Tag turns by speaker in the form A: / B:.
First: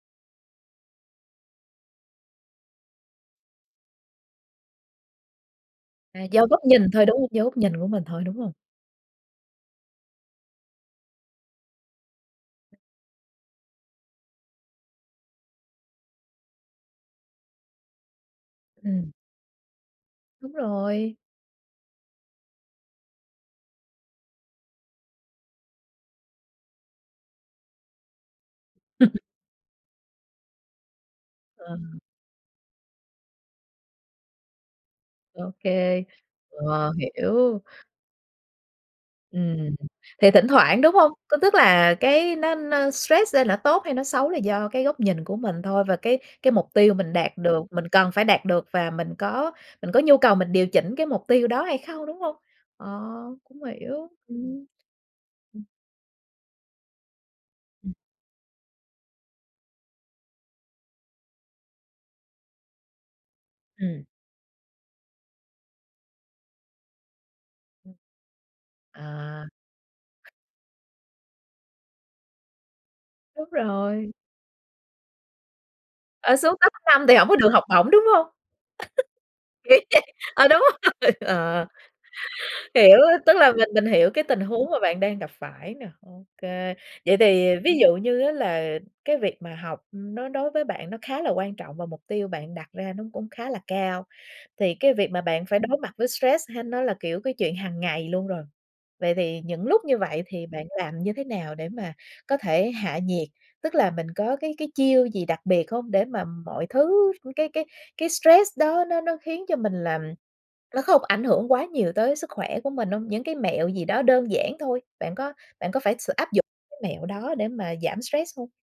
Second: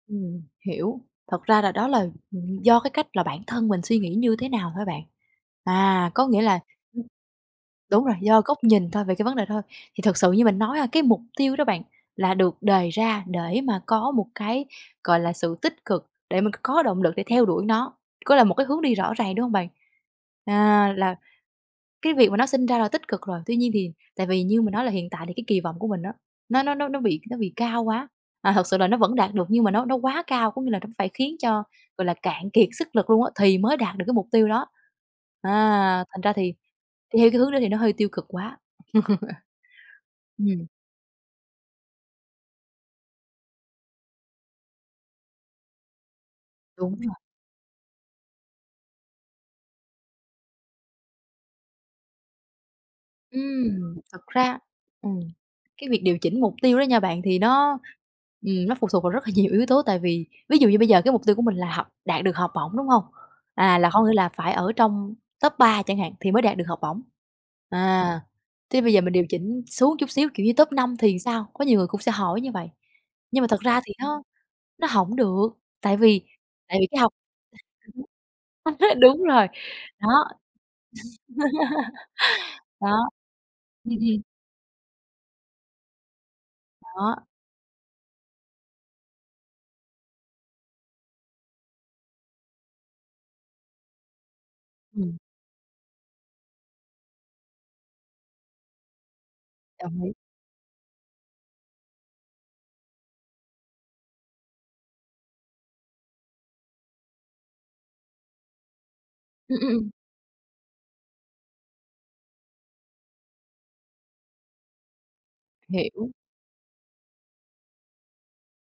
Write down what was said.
A: Ừm, hiểu. Thật ra là đó là, ừ, do cái cách là bản thân mình suy nghĩ như thế nào thôi bạn. À,
B: À,
A: có nghĩa
B: do góc
A: là,
B: nhìn
A: ừm
B: thôi, đúng hông? Do góc nhìn của mình
A: đúng rồi,
B: thôi, đúng
A: do
B: hông?
A: góc nhìn thôi, về cái vấn đề đó thôi. Thì thật sự như mình nói ha, cái mục tiêu đó bạn, là được đề ra để mà có một cái, gọi là, sự tích cực, để mình c có động lực để theo đuổi nó, có là một cái hướng đi
B: Ừm.
A: rõ ràng, đúng hông bạn?
B: Đúng
A: À,
B: rồi.
A: là cái việc mà nó sinh ra là tích cực rồi. Tuy nhiên thì tại vì như mình nói là hiện tại thì cái kỳ vọng của mình á, nó nó nó nó bị nó bị cao quá. À, thực sự là nó vẫn đạt được nhưng mà nó nó quá cao. Có nghĩa là nó phải khiến cho,
B: Ờ.
A: gọi là, cạn kiệt sức lực luôn á, thì mới đạt được cái mục tiêu đó.
B: Ô kê.
A: À, thành ra thì
B: Ờ,
A: đi theo cái hướng đó
B: hiểu.
A: thì nó hơi tiêu cực quá.
B: Ừm, thì thỉnh
A: Ừm.
B: thoảng, đúng hông? Có tức là cái nó nó stress lên là nó tốt hay nó xấu là do cái góc nhìn của mình thôi. Và cái cái mục tiêu
A: Đúng
B: mình
A: rồi.
B: đạt được, mình cần phải đạt được và mình có mình có nhu cầu mình điều chỉnh cái mục tiêu đó hay không, đúng hông? Ờ, cũng
A: Ừm,
B: hiểu,
A: thật ra,
B: ừm.
A: ừm,
B: Ừm.
A: cái việc điều chỉnh mục tiêu đó nha bạn, thì nó,
B: Ừm.
A: ừm, nó phụ thuộc vào rất là nhiều yếu tố. Tại vì, ví dụ như bây giờ cái mục tiêu của mình là học, đạt được học bổng, đúng hông? À, là
B: Ừm.
A: hông những là phải ở trong top 3 chẳng hạn thì mới đạt được học bổng.
B: Ừm.
A: À, thế bây giờ mình điều
B: À.
A: chỉnh xuống chút xíu, kiểu như top 5 thì sao? Có nhiều người cũng sẽ hỏi như vậy. Nhưng mà
B: Đúng
A: thực ra thì
B: rồi.
A: nó nó hổng được. Tại vì
B: Ờ, xuống top
A: tại vì cái
B: 5
A: học
B: thì hổng có được học bổng, đúng
A: [unintelligible]
B: hông?
A: đúng rồi,
B: Nghĩ
A: đó.
B: vậy ờ, đúng rồi, ờ. Hiểu
A: Đó,
B: á, tức là mình mình
A: ừm,
B: hiểu
A: ừm.
B: cái tình huống mà bạn đang gặp phải nè, OK.
A: Đó.
B: Vậy thì ví dụ như á là cái việc mà học nó đối với bạn nó khá là quan trọng và mục tiêu bạn đặt ra nó cũng khá là cao. Thì cái việc
A: Ừm.
B: mà bạn phải đối mặt với stress hay nó là, kiểu, cái chuyện hàng ngày luôn rồi. Vậy thì những lúc như
A: Đồng ý.
B: vậy thì bạn làm như thế nào để mà có thể hạ nhiệt? Tức là mình có cái cái chiêu gì đặc biệt hông, để mà mọi thứ cái cái cái stress đó nó nó khiến cho
A: Ừm, ừm,
B: mình
A: ừm.
B: làm nó không ảnh hưởng quá nhiều tới sức khỏe của mình hông? Những cái mẹo gì đó đơn giản thôi. Bạn có bạn có phải
A: Hiểu.
B: sử áp dụng cái mẹo đó để mà giảm stress hông?